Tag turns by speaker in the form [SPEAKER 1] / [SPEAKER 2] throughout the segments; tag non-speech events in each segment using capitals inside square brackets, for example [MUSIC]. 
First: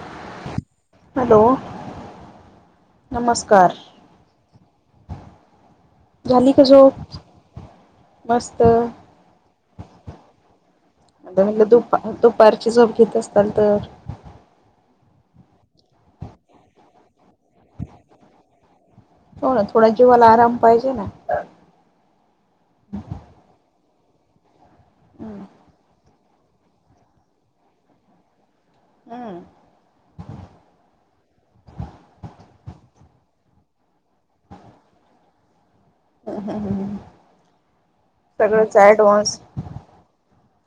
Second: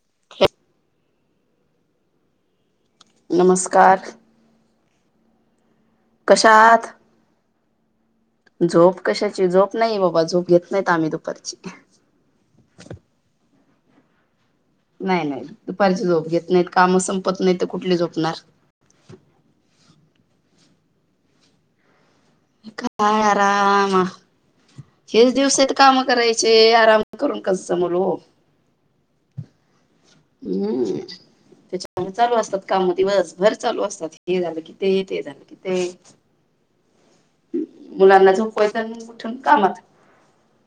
[SPEAKER 1] [UNINTELLIGIBLE]
[SPEAKER 2] Hello.
[SPEAKER 1] नमस्कार. कशा
[SPEAKER 2] झाली का
[SPEAKER 1] आहात
[SPEAKER 2] झोप? मस्त
[SPEAKER 1] झोप
[SPEAKER 2] आता
[SPEAKER 1] कशाची झोप नाही बाबा झोप घेत नाहीत आम्ही दुपारची.
[SPEAKER 2] म्हटलं दुपा दुपारची झोप घेत असताल तर,
[SPEAKER 1] नाही नाही दुपारची झोप घेत नाहीत काम संपत नाही तर कुठली झोपणार.
[SPEAKER 2] हो ना थोड्या जीवाला आराम पाहिजे ना.
[SPEAKER 1] काय आराम हेच दिवस आहेत काम कराय चे आराम करून कस जमलं ओ.
[SPEAKER 2] हम्.
[SPEAKER 1] हम्. त्यामूळ चालू असतात काम दिवसभर चालू असतात हे झालं कि ते ते झालं कि ते.
[SPEAKER 2] हम हम हम
[SPEAKER 1] मुलांना झोपयच आणि उठून कामा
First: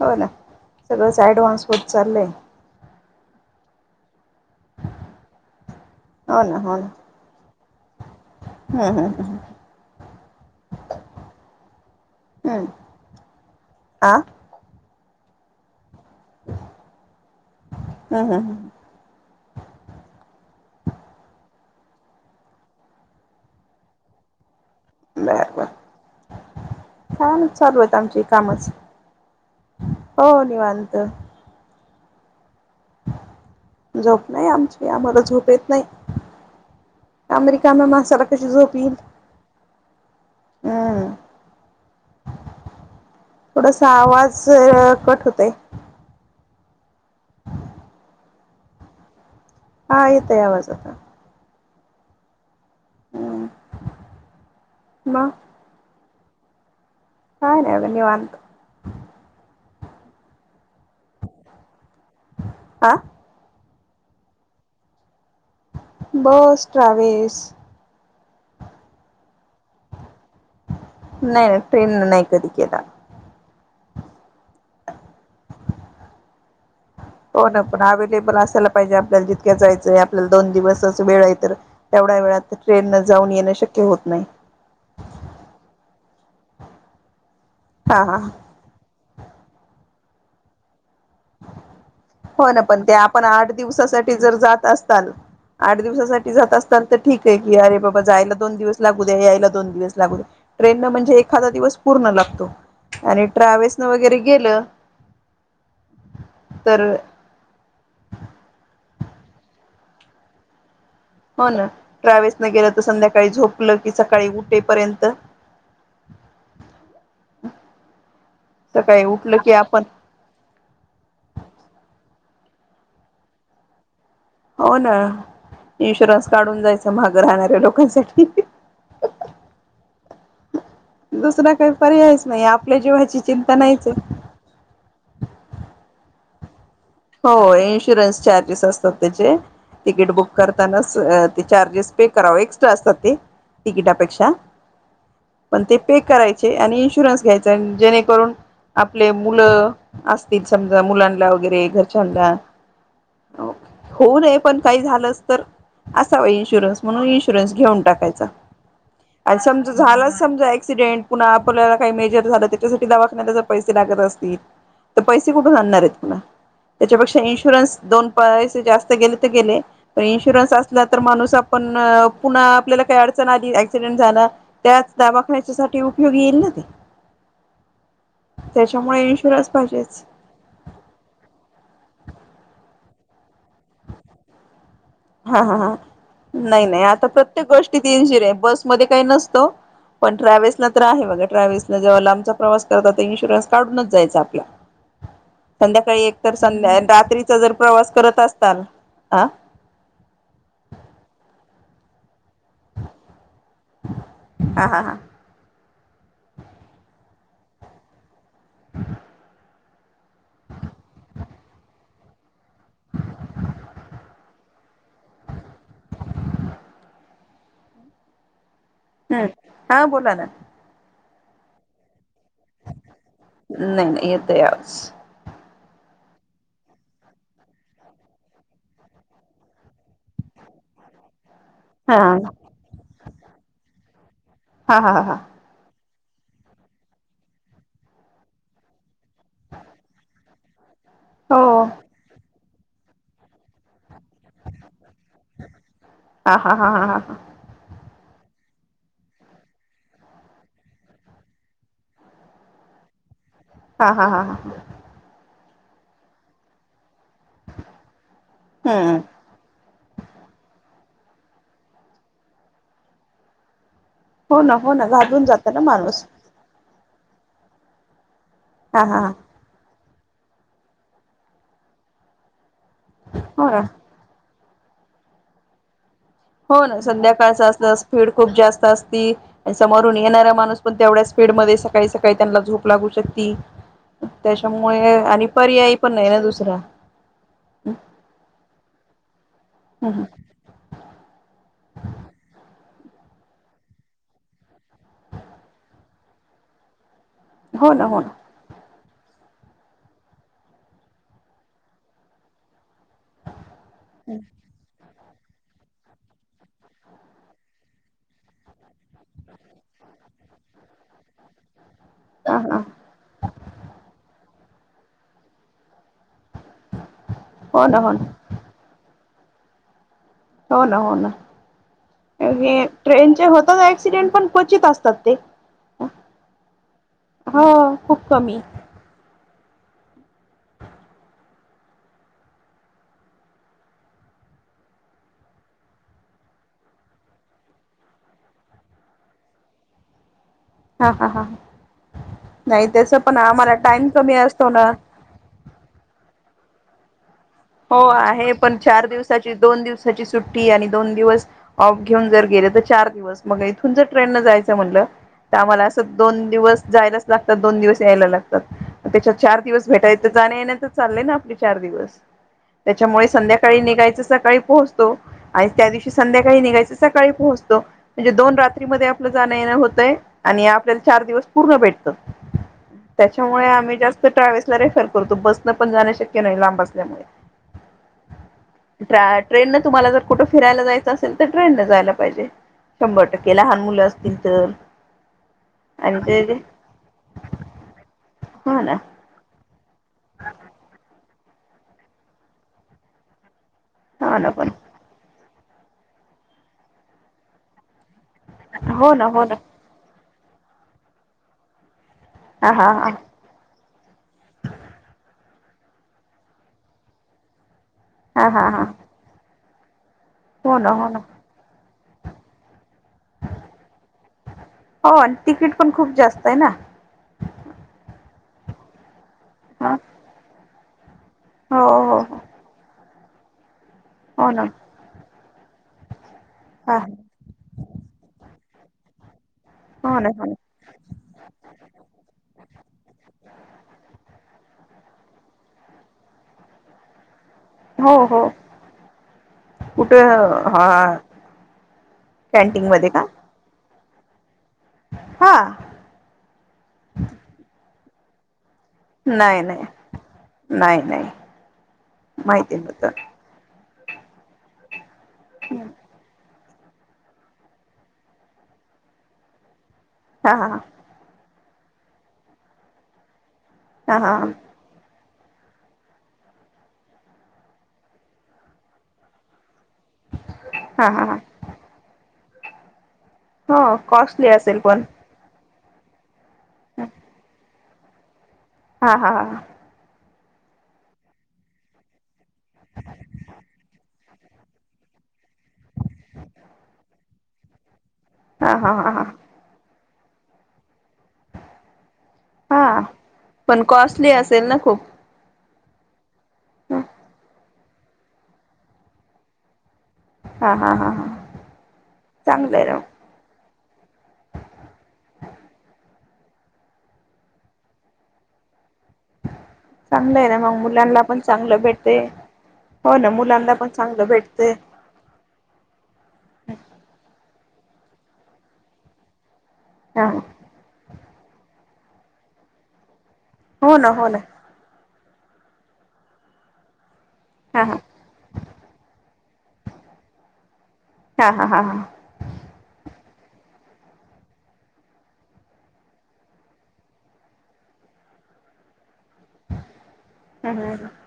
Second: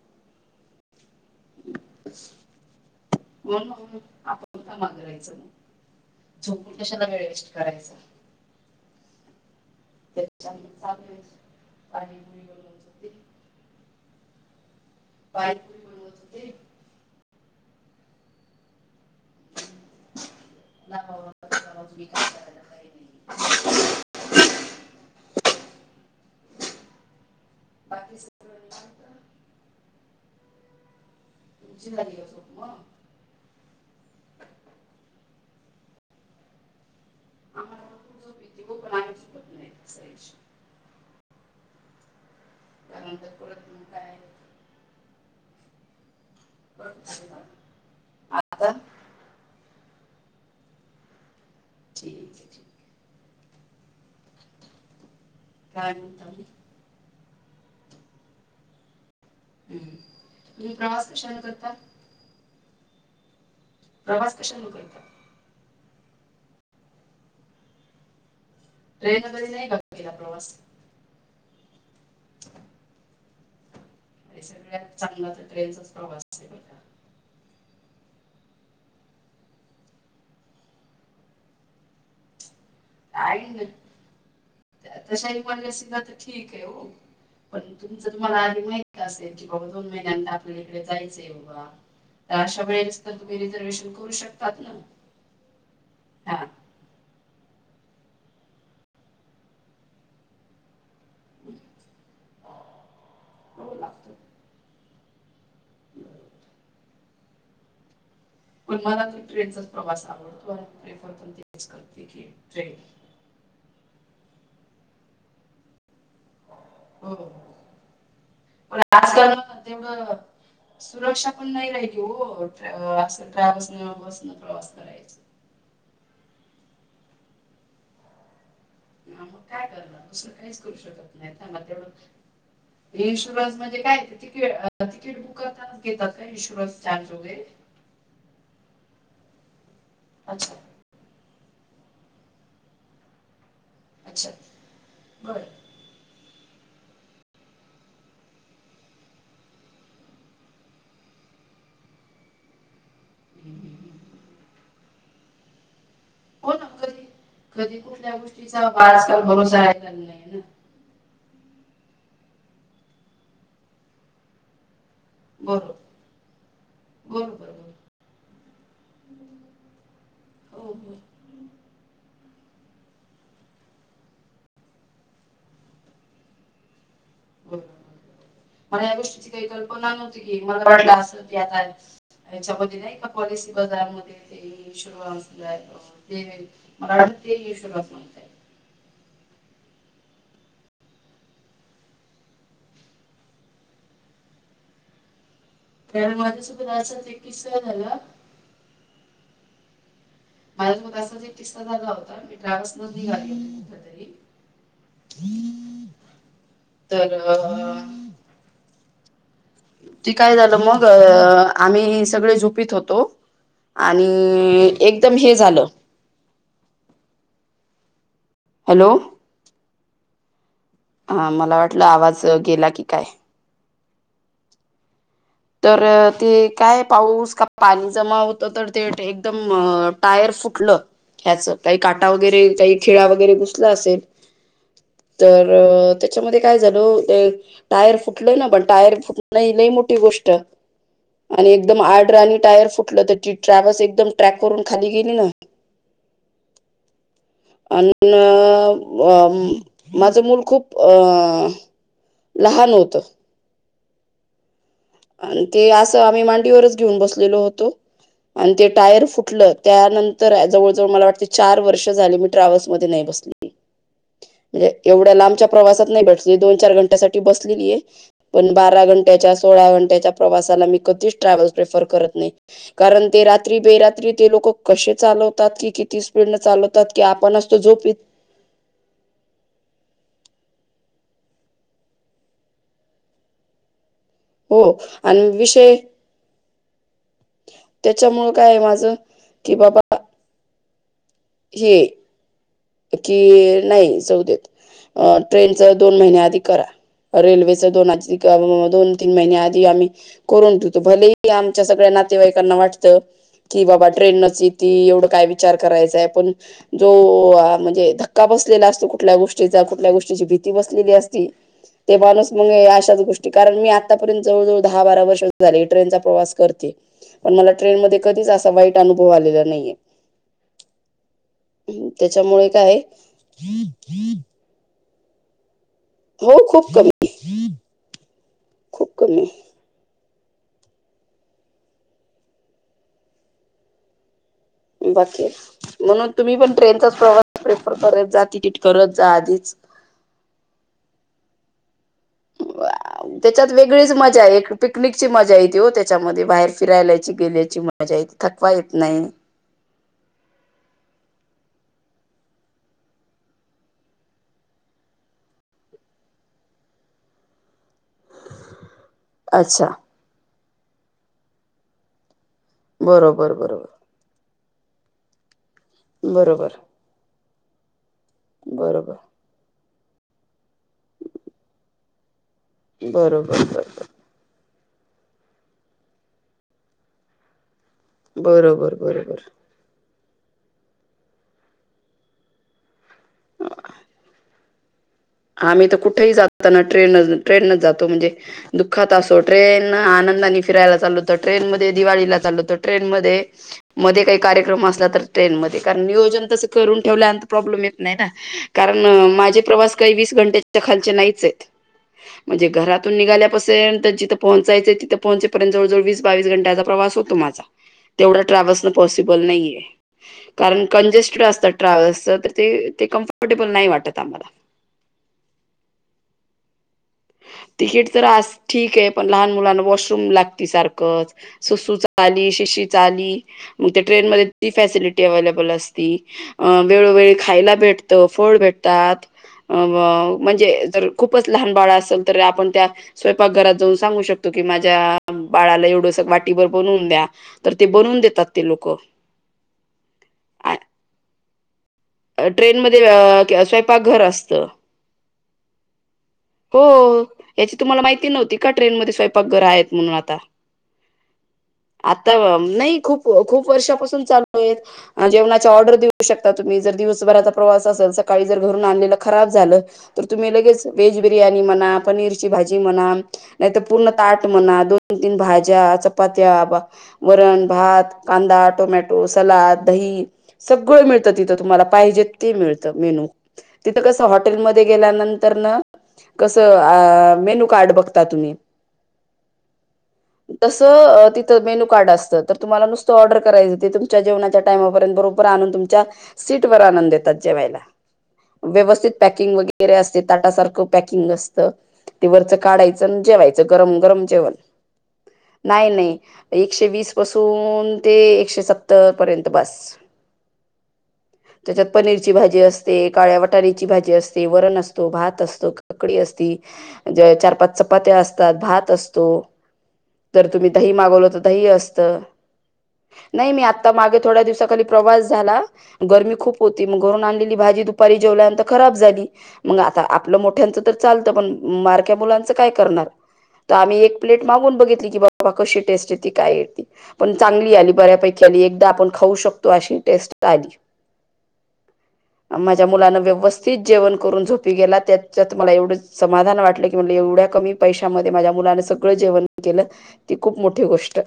[SPEAKER 2] हो ना सगळंच ऍडवान्स होत चालंलय.
[SPEAKER 1] [UNINTELLIGIBLE]
[SPEAKER 2] हो ना हो
[SPEAKER 1] झोपून
[SPEAKER 2] ना
[SPEAKER 1] कशाला वेळ वेस्ट करायचा.
[SPEAKER 2] हम्म हम्म हम्म
[SPEAKER 1] [UNINTELLIGIBLE]
[SPEAKER 2] आ.
[SPEAKER 1] बाई
[SPEAKER 2] हम् हम् ह
[SPEAKER 1] नको नको [UNINTELLIGIBLE]
[SPEAKER 2] बर बर फोन चालू आहेत
[SPEAKER 1] बाकी
[SPEAKER 2] आमचे
[SPEAKER 1] सगळं
[SPEAKER 2] कामचे.
[SPEAKER 1] निवांत
[SPEAKER 2] हो निवांत.
[SPEAKER 1] जिम ला गेली असोत नो
[SPEAKER 2] झोप नाही आमची आम्हाला झोप येत नाही. आम्ही रिकाम्या माणसाला कशी झोप येईल?
[SPEAKER 1] Good night Saisha.
[SPEAKER 2] हम्म
[SPEAKER 1] काय म्हणतात परत मग
[SPEAKER 2] थोडासा आवाज अ कट होतय.
[SPEAKER 1] पांच छे
[SPEAKER 2] हा येतय आवाज आता.
[SPEAKER 1] ठीक आहे आहे.
[SPEAKER 2] हा म
[SPEAKER 1] काय म्हणता आणि
[SPEAKER 2] काय नाय बघा निवांत.
[SPEAKER 1] हम्म, तुम्ही प्रवास कशानं करता?
[SPEAKER 2] आ
[SPEAKER 1] प्रवास कशान करता?
[SPEAKER 2] बस, ट्राव्हेस
[SPEAKER 1] ट्रेन न कधी नाही का केला प्रवास?
[SPEAKER 2] नाही नाय ट्रेन न नाही कधी केला.
[SPEAKER 1] सगळ्यात चांगला तर ट्रेनचाच प्रवास
[SPEAKER 2] हो ना पण अवेलेबल असायला पाहिजे आपल्याला जितक्या जायचंय आपल्याला दोन दिवसच वेळ आहे तर तेवढ्या वेळात ट्रेन न जाऊन येणं शक्य होत नाही.
[SPEAKER 1] तशा इमर्जन्सीला तर ठीक आहे हो, पण
[SPEAKER 2] हा
[SPEAKER 1] तुमच
[SPEAKER 2] हा
[SPEAKER 1] तुम्हाला आलं माहिती असेल की बा दोन महिन्यान आपल्याला इकडे जायचं आहे बाबा तर
[SPEAKER 2] हो ना
[SPEAKER 1] अशा
[SPEAKER 2] पण ते
[SPEAKER 1] वेळेस तर
[SPEAKER 2] आपण
[SPEAKER 1] तुम्ही
[SPEAKER 2] आठ
[SPEAKER 1] रिझर्वेशन करू
[SPEAKER 2] दिवसासाठी जर
[SPEAKER 1] शकतात
[SPEAKER 2] जात
[SPEAKER 1] ना
[SPEAKER 2] असताल आठ दिवसासाठी
[SPEAKER 1] हा
[SPEAKER 2] जात अस तर त ठीक आहे की अरे बाबा जायला दोन दिवस लागू द्या यायला दोन दिवस लागू दया ट्रेन न म्हणजे एखादा दिवस पूर्ण लागतो आणि
[SPEAKER 1] हो
[SPEAKER 2] ट्रॅवल्स न
[SPEAKER 1] लागतो
[SPEAKER 2] वगैरे गेलं. तर
[SPEAKER 1] पण मला त ट्रेनचाच प्रवास आवडतो आणि प्रेफर पण तेच करते की ट्रेन
[SPEAKER 2] काही झोपलं की सकाळी उठेपर्यंत
[SPEAKER 1] हो पण
[SPEAKER 2] सकाळी
[SPEAKER 1] आजकाल
[SPEAKER 2] उठलं की आपण
[SPEAKER 1] तेवढं अ सुरक्षा पण नाही राहिली ओ ट्रॅव्ह असं ट्रॅव्हल्स न बसन
[SPEAKER 2] हो ना इन्शुरन्स काढून जायच मागं राहणाऱ्या लोकांसाठी
[SPEAKER 1] [UNINTELLIGIBLE] काय करणार दुसरं काहीच करू शकत नाही
[SPEAKER 2] दुसरा
[SPEAKER 1] त्यांना
[SPEAKER 2] काही
[SPEAKER 1] तेवढं,
[SPEAKER 2] पर्यायच नाही आपल्या
[SPEAKER 1] हे
[SPEAKER 2] जीवाची चिंता
[SPEAKER 1] इन्शुरन्स म्हणजे
[SPEAKER 2] नाहीच आहे
[SPEAKER 1] काय तिकीट अ तिकीट बुक करतानाच घेतात का इनशुरन्स
[SPEAKER 2] हो इन्शुरन्स चार्जेस असतात त्याचे, तिकीट बुक
[SPEAKER 1] अच्छा
[SPEAKER 2] करतानाच ते चार्जेस पे कराव, एक्ट्रा असतात ते
[SPEAKER 1] अच्छा
[SPEAKER 2] तिकिटापेक्षा
[SPEAKER 1] बरं
[SPEAKER 2] पण ते पे करायचे आणि इन्शुरन्स घ्यायचाय जेणेकरून आपले मुलं असतील समजा मुलांना वगैरे घर होऊ दे पण काही झालंच तर असावा
[SPEAKER 1] हो ना
[SPEAKER 2] इन्शुरन्स
[SPEAKER 1] कधी
[SPEAKER 2] म्हणून इन्शुरन्स
[SPEAKER 1] कधी
[SPEAKER 2] घेऊन
[SPEAKER 1] कुठल्या
[SPEAKER 2] टाकायचा
[SPEAKER 1] गोष्टीचा बा- आजकाल
[SPEAKER 2] आणि
[SPEAKER 1] भरोसा
[SPEAKER 2] समजा
[SPEAKER 1] राहिला
[SPEAKER 2] झाला
[SPEAKER 1] नाही ना
[SPEAKER 2] समजा ऍक एक्सिडेंट पुन्हा आपल्याला काही मेजर झालं त्याच्यासाठी दवाखाण्याला जर पैसे लागत असतील तर पैसे कुठून
[SPEAKER 1] बरोबर
[SPEAKER 2] आणणार आहेतपुन्हा, त्याच्यापेक्षा
[SPEAKER 1] बरोबर बरोबर
[SPEAKER 2] इन्शुरन्स दोन पैसे जास्त गेले तर गेले. इन्शुरन्स
[SPEAKER 1] हो हो
[SPEAKER 2] असला तर
[SPEAKER 1] बरोबर,
[SPEAKER 2] माणूस आपण पुन्हा आपल्याला काही अडचण आली ऍक्सिडेंट झाला. त्याच दावाखानण्याच्यासाठी उपयोगी येईल ना ते.
[SPEAKER 1] बरोबर मला या
[SPEAKER 2] त्याच्यामुळे
[SPEAKER 1] गोष्टीची काही
[SPEAKER 2] इन्शुरन्स
[SPEAKER 1] कल्पना
[SPEAKER 2] पाहिजेच.
[SPEAKER 1] नव्हती मला वाट असेल क आता याच्यामध्ये नाही का पॉलिसी बजार मध्ये ते इन्शुरन्स
[SPEAKER 2] हा हा हा
[SPEAKER 1] ते
[SPEAKER 2] नाही
[SPEAKER 1] मला वाटते हशोबाच माहित समतंय
[SPEAKER 2] मध्ये काही नसतं. पण ट्रॅव्हल्स ना तर आहे बघा ट्रॅव्हल्स जेव्हाला आमचा प्रवास करतात तर इन्शुरन्स काढूनच जायचं आपला
[SPEAKER 1] ह
[SPEAKER 2] संध्याकाळी एक तर संध्या रात्रीचा जर प्रवास
[SPEAKER 1] झाला
[SPEAKER 2] करत असताल हा
[SPEAKER 1] माझ त मग असाच एक किक्सा झाला होता मी ट्रावस न निघाली कुठे तरी
[SPEAKER 2] हा हा हा
[SPEAKER 1] तर
[SPEAKER 2] ह
[SPEAKER 1] ती काय झालं मग आम्ही सगळे झुपीत होतो. आणि एकदम हे झालं हॅलो
[SPEAKER 2] हा बोला ना
[SPEAKER 1] हा मला वाटलं आवाज गेला की काय
[SPEAKER 2] नाही नाही य त आवच
[SPEAKER 1] तर ते काय पाऊस का पाणी जमा होत तर ते एकदम टायर फुटलं. ह्याच काही
[SPEAKER 2] हा
[SPEAKER 1] काटा वगैरे काही खेळा वगैरे घुसला असेल.
[SPEAKER 2] हा हा हा हा
[SPEAKER 1] तर त्याच्यामध्ये काय झाल ते टायर फुटलय ना पण टायर फुटण ल मोठी गोष्ट ट आणि
[SPEAKER 2] हो
[SPEAKER 1] एकदम आड्र आणि टायर फु लं तर त ट्रॅव्हल्स एकदम ट्रॅक वरून खाली गेली ना
[SPEAKER 2] हा हा हा हा हा हा
[SPEAKER 1] अनि म माझं मूल खूप अ लहान होतं.
[SPEAKER 2] हा हा हा हा ह
[SPEAKER 1] आणि ते असं आम्ही मांडीवरच घेऊन बसलेलो होतो आणि ते
[SPEAKER 2] हम्म
[SPEAKER 1] टायर फुट त्यानंतर जवळ जवळ मला वाट चार वर्ष झाली मी ट्रॅव्हल्स मध्ये नाही बसली.
[SPEAKER 2] हो ना
[SPEAKER 1] म्हणजे
[SPEAKER 2] हो ना
[SPEAKER 1] एवढ्या
[SPEAKER 2] घाबरून
[SPEAKER 1] लांबच्या
[SPEAKER 2] जात ना
[SPEAKER 1] प्रवासात
[SPEAKER 2] माणूस
[SPEAKER 1] नाही बसली दोन चार घंट्यासाठी बसलेली आहे पण बारा
[SPEAKER 2] हा हा
[SPEAKER 1] घंट्याच्या आ सोळा घंट्याच्या प्रवासाला मी कधीच ट्रॅव्हल्स प्रसर करत नाही. कारण ते
[SPEAKER 2] हो
[SPEAKER 1] रात्री
[SPEAKER 2] ना
[SPEAKER 1] बेरात्री ते लोक कसे चालवतात की किती पुन
[SPEAKER 2] हो ना
[SPEAKER 1] चालवतात की आपण
[SPEAKER 2] संध्याकाळचा
[SPEAKER 1] असतो
[SPEAKER 2] असला
[SPEAKER 1] जोपित
[SPEAKER 2] स्पीड खूप जास्त असती. आणि समोरून येणारा माणूस पण तेवढ्या स्पीड मध्ये सकाळी सकाळी त्यांना झोप लागू शकती.
[SPEAKER 1] हो
[SPEAKER 2] त्याच्यामुळे आणि
[SPEAKER 1] विषय
[SPEAKER 2] पर्याय पण नाही ना दुसरा.
[SPEAKER 1] त्याच्यामुळं काय माझं कि बाबा हे कि नाही जाऊ देत अ तेनच दोन महिन्या आधी करा. रेल्वेच
[SPEAKER 2] हो ना
[SPEAKER 1] दोन आ
[SPEAKER 2] हो ना
[SPEAKER 1] त्यामुळं दोन तीन महिन्या आधी आम्ही करुन भलेही आमच्या सगळ्या नातेवाईकांना वाटतं. कि बाबा ट्रेनच ऐती एवढं काय विचार करायचांय पण जो आ म्हणजे धक्का बसलेला असतो कुठल्या गोष्टीचा, कुठल्या गोष्टीची भीती बसलेली असती ते माणूस
[SPEAKER 2] ह
[SPEAKER 1] मग
[SPEAKER 2] ह
[SPEAKER 1] अशाच गोष्ट कारण मी आतापर्यंत जवळ जवळ दहा बारा वर्ष झाली ट्रेनचा प्रवास करते. पण मला
[SPEAKER 2] हो ना
[SPEAKER 1] ट्रेन
[SPEAKER 2] हो
[SPEAKER 1] मधे
[SPEAKER 2] ना
[SPEAKER 1] कधीच असा वाईट अनुभव आलेला नाहीये.
[SPEAKER 2] हो ना, हो ना
[SPEAKER 1] त्याच्यामुळे
[SPEAKER 2] [UNINTELLIGIBLE]
[SPEAKER 1] काय
[SPEAKER 2] ट्रेनचे होतात ऍक्सिडेंट पण क्वचित असतात ते,
[SPEAKER 1] हो खूप कमी
[SPEAKER 2] हो खूप कमी.
[SPEAKER 1] खूप कमी. बाकीे म्हणून तुम्ही पण ट्रेनचाच प्रवास प्रेफर करत जा, तिकीट करत जा आधीच.
[SPEAKER 2] हा हा हा नाही तस पण आम्हाला टाइम कमी असतो ना
[SPEAKER 1] ती मजा येते हो त्याच्यामध्ये बाहेर फिरायलाची गेलेची
[SPEAKER 2] हो आहे. पण चार दिवसाची, दोन दिवसाची सुट्टी आणि दोन दिवस ऑफ घेऊन जर गेले तर चार दिवस, मग इथून जर ट्रेनन जायचं म्हणलं तर आम्हाला असं दोन दिवस जायलाच लागतात. दोन दिवस यायला लागतात. त्याच्यात चार
[SPEAKER 1] अच्छा
[SPEAKER 2] दिवस भेटायच, जाण्या येण्यातच चाललंय ना आपले चार दिवस. त्याच्यामुळे
[SPEAKER 1] बरोबर
[SPEAKER 2] संध्याकाळी
[SPEAKER 1] बरोबर
[SPEAKER 2] निघायचं सकाळी पोहोचतो. आणि त्या दिवशी संध्याकाळी
[SPEAKER 1] बरोबर
[SPEAKER 2] निघायचं सकाळी पोहोचतो. म्हणजे दोन रात्री मध्ये
[SPEAKER 1] बरोबर
[SPEAKER 2] आपल जाणं येणं होतंय आणि आपल्याला चार दिवस पूर्ण भेटत.
[SPEAKER 1] बरोबर
[SPEAKER 2] त्याच्यामुळे आम्ही जास्त ट्रॅव्हल्स ला रेफर करतो. बस न पण जाण शक्य नाही लांब असल्यामुळे.
[SPEAKER 1] बरोब
[SPEAKER 2] ट्राय ट्रेनने तुम्हाला जर कुठं फिरायला जायचं असेल तर ट्रेन नं जायला पाहिजे. शंभर टक्के, लहान मुलं असतील तर.
[SPEAKER 1] आम्ही तर
[SPEAKER 2] आणि
[SPEAKER 1] कुठेही
[SPEAKER 2] ते
[SPEAKER 1] जाताना ट्रेनच. ट्रेननच जातो म्हणजे
[SPEAKER 2] हो ना
[SPEAKER 1] दुःखात अस त ट्रेन, आनंदानी फिरायला चाललो तर ट्रेन मधे, दिवाळीला चाललो तर ट्रेन मधे मधे
[SPEAKER 2] हो
[SPEAKER 1] काही
[SPEAKER 2] ना पण
[SPEAKER 1] कार्यक्रम असला तर ट्रेन मधे. कारण नियोजन तस करून ठेवल्यानंतर प्रॉब्लेम येत नाही ना. कारण
[SPEAKER 2] हो ना हो ना
[SPEAKER 1] माझे प्रवास काही वीस घंटेच्या तर खालचे नाहीच आहेत. म्हणजे
[SPEAKER 2] हा हा हा
[SPEAKER 1] घरातून निघाल्यापासून ते जिथ पोहचायचे तिथं पोहचेपर्यंत जवळ जवळ वीस बावीस घंटेचा प्रवास होतो माझा तेवढा
[SPEAKER 2] हा हा हा
[SPEAKER 1] ट्रॅव्हस न पोस सिबल नाही आहे.
[SPEAKER 2] हो
[SPEAKER 1] कारण
[SPEAKER 2] ना हो ना
[SPEAKER 1] कन्जेस्टेड असतात ट्रॅव्हल्सच तर ते ते कम्फर्टेबल नाही वाटत आम्हाला.
[SPEAKER 2] हो तिकीट पण खूप जास्त आहे ना.
[SPEAKER 1] तिकीट तर आस ठीक आहे, पण लहान मुलांना
[SPEAKER 2] ह
[SPEAKER 1] वॉशरूम लागते सारखंच
[SPEAKER 2] हो
[SPEAKER 1] सुसू च
[SPEAKER 2] हो हो
[SPEAKER 1] आली, शिशी च आली मग त्या ट्रेनमध्ये
[SPEAKER 2] हो ना
[SPEAKER 1] ती फॅसिलिटी अवलेबल असती अ
[SPEAKER 2] हा
[SPEAKER 1] वेळोवेळी खायला भेटत, फळ भेटतात, अ
[SPEAKER 2] हो ना
[SPEAKER 1] व
[SPEAKER 2] हो
[SPEAKER 1] म्हणजे जर खूपच लहान बाळ अस असल तर आपण त्या स्वयंपाकघरात जाऊन सांगू शकतो की माझ्या बाळाला एवढंस वाटीभर बनवून द्या. तर ते
[SPEAKER 2] ना
[SPEAKER 1] बनवून
[SPEAKER 2] हो
[SPEAKER 1] देतात
[SPEAKER 2] हो
[SPEAKER 1] ते लोक. [UNINTELLIGIBLE]
[SPEAKER 2] कुठं हा
[SPEAKER 1] अ ट्रेन
[SPEAKER 2] कॅन्टीन
[SPEAKER 1] मध्ये
[SPEAKER 2] का
[SPEAKER 1] अ स्वयंपाक घर असतं.
[SPEAKER 2] हा.
[SPEAKER 1] हो याची तुम्हाला माहिती नव्हती का ट्रेनमध्ये
[SPEAKER 2] नाही
[SPEAKER 1] स्वयंपाकघरं
[SPEAKER 2] नाही
[SPEAKER 1] आहेत म्हणून आता?
[SPEAKER 2] नाही नाही
[SPEAKER 1] आता अ
[SPEAKER 2] माहिती
[SPEAKER 1] नाही
[SPEAKER 2] नव्हतं
[SPEAKER 1] खूप, खूप वर्षापासून चालू आहेत, जेवणाची ऑर्डर देऊ शक शकता तुम्ही, दिवसभराचा प्रवास असल सकाळी जर घरून आणलेल खराब झाल तर तुम्ही
[SPEAKER 2] हा हा
[SPEAKER 1] लगेच वेज बिर्याणी म्हणा, पनीरची भाजी म्हणा, नाही तर पूर्ण
[SPEAKER 2] हा हा
[SPEAKER 1] ताट म्हणा दोन तीन भाज्या, चपात्या, बा वरण, भात, कांदा, टोमॅ टो, सलाद, दही सगळं
[SPEAKER 2] हा हा
[SPEAKER 1] मिळतं
[SPEAKER 2] हा
[SPEAKER 1] तिथं तुम्हाला, पाहिजे ते मिळतं मेनू.
[SPEAKER 2] हो
[SPEAKER 1] तिथं कसं
[SPEAKER 2] कॉस्टली असेल
[SPEAKER 1] हॉटेलमध्ये
[SPEAKER 2] पण
[SPEAKER 1] गेल्यानंतर, नंतर न कस
[SPEAKER 2] ह
[SPEAKER 1] मेनू कार्ड बघता तुम्ही.
[SPEAKER 2] हा हा
[SPEAKER 1] तसं तिथ मेनु कार्ड असतं तर तुम्हाला नुसत ऑर्डर करायचं तुमच्या जेव- टामापर्यंत बरोबर आणून तुमच्या सीट वर आणून देतात जेवायला.
[SPEAKER 2] हा हा हा
[SPEAKER 1] व्यवस्थित
[SPEAKER 2] हा
[SPEAKER 1] पॅकिंग वगैरे असते ताटासारखं पॅकिंग असतं. ते वरचं
[SPEAKER 2] हा
[SPEAKER 1] काढायचं जेवायचं
[SPEAKER 2] पण
[SPEAKER 1] गरम गरम
[SPEAKER 2] कॉस्टली
[SPEAKER 1] जेवणं
[SPEAKER 2] असेल ना खूप
[SPEAKER 1] नाही नाहीं. एकशे वीस पासून ते एकशे सत्तर पर्यंत बस.
[SPEAKER 2] हा हा हा हा
[SPEAKER 1] त्याच्यात पनीरची भाजी
[SPEAKER 2] चांगलं आहे ना
[SPEAKER 1] असते काळ्या वाट- बटारीची भाजी असते, वरण असतो भात असतो. कडी असते, चार पाच चपात्या असतात, भात अस,
[SPEAKER 2] चांगलं
[SPEAKER 1] तर
[SPEAKER 2] आहे ना
[SPEAKER 1] तुम्ही
[SPEAKER 2] मग
[SPEAKER 1] दही
[SPEAKER 2] मुलांना
[SPEAKER 1] मागवलं तर
[SPEAKER 2] पण
[SPEAKER 1] दही
[SPEAKER 2] चांगलं भेटते
[SPEAKER 1] असतं.
[SPEAKER 2] हो ना
[SPEAKER 1] नाही मी
[SPEAKER 2] मुलांना पण
[SPEAKER 1] आता मागे
[SPEAKER 2] चांगलं
[SPEAKER 1] थोड्या
[SPEAKER 2] भेटते
[SPEAKER 1] दिवसाखाली प्रवास झाला. गर्मी खूप होती. मग घरून आणलेली भाजी दुपारी जेवल्यानंतर खराब झाली. मग आता-
[SPEAKER 2] हा
[SPEAKER 1] आपलं मोठ्यांचं तर चालतं पण मारक्या मुलांच काय करणार. तर
[SPEAKER 2] हो
[SPEAKER 1] आम्ही
[SPEAKER 2] ना
[SPEAKER 1] एक
[SPEAKER 2] हो ना
[SPEAKER 1] प्लेट मागून बघितली की बाबा कशी टेस्ट येतती काय येतती पण चांगली
[SPEAKER 2] हा
[SPEAKER 1] आली
[SPEAKER 2] हा
[SPEAKER 1] बऱ्यापैकी- एकदा आपण खाऊ शकतो अशी टेस्ट आली.
[SPEAKER 2] हा हा हा हा
[SPEAKER 1] माझ्या मुलां व्यवस्थित जेवण करून झोपी गेलात. त्यात मला एवढं समाधान वाटलं की, म्हनलं एवढ्या कमी पैशामध्ये माझ्या मुलां सगळं जेवण, केलं ती खूप
[SPEAKER 2] हम्म
[SPEAKER 1] मोठी
[SPEAKER 2] हम्म
[SPEAKER 1] गोष्ट,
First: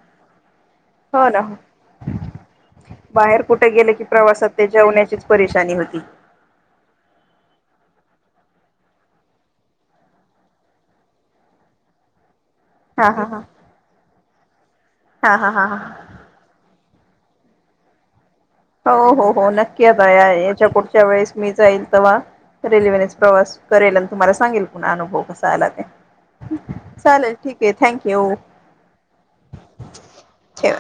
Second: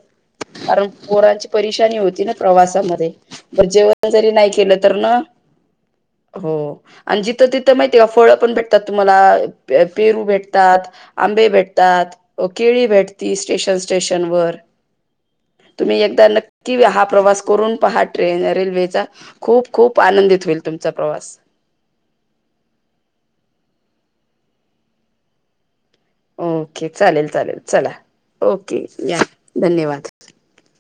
[SPEAKER 1] कारण
[SPEAKER 2] हो ना
[SPEAKER 1] पोरांची
[SPEAKER 2] हो
[SPEAKER 1] परेशानी होती ना प्रवासामध्ये,
[SPEAKER 2] बाहेर
[SPEAKER 1] मग
[SPEAKER 2] कुठे गेले की
[SPEAKER 1] जेवण जरी नाही
[SPEAKER 2] प्रवासात ते
[SPEAKER 1] केलं तर ना.
[SPEAKER 2] जेवण्याचीच परेशानी होती.
[SPEAKER 1] हो आणि जिथं तिथं माहिती आहे का, फळ पण भेट- तुम्हाला पेरू भेटतात, आंबे भेटतात, केळी
[SPEAKER 2] हा हा
[SPEAKER 1] भेटती
[SPEAKER 2] हा
[SPEAKER 1] स्टेशन स्टेशन वर,
[SPEAKER 2] हा हा हा
[SPEAKER 1] तुम्ही
[SPEAKER 2] हा
[SPEAKER 1] एकदा नक्- कि हा प्रवास करून पहा ट्रेन रेल्वेचा
[SPEAKER 2] हो हो हो
[SPEAKER 1] खूप
[SPEAKER 2] नक्की
[SPEAKER 1] खूप
[SPEAKER 2] आता या
[SPEAKER 1] आनंदित होईल
[SPEAKER 2] याच्या
[SPEAKER 1] तुमचा
[SPEAKER 2] पुढच्या वेळेस
[SPEAKER 1] प्रवास.
[SPEAKER 2] मी जाईल तेव्हा रेल्वेनेच प्रवास करेल आणि तुम्हाला सांगेल पुन्हा अनुभव कसा आला ते.
[SPEAKER 1] ओके चालेल. चालेल
[SPEAKER 2] ठीक आहे
[SPEAKER 1] चला
[SPEAKER 2] थँक्यू
[SPEAKER 1] ओके या धन्यवाद.
[SPEAKER 2] ठेव.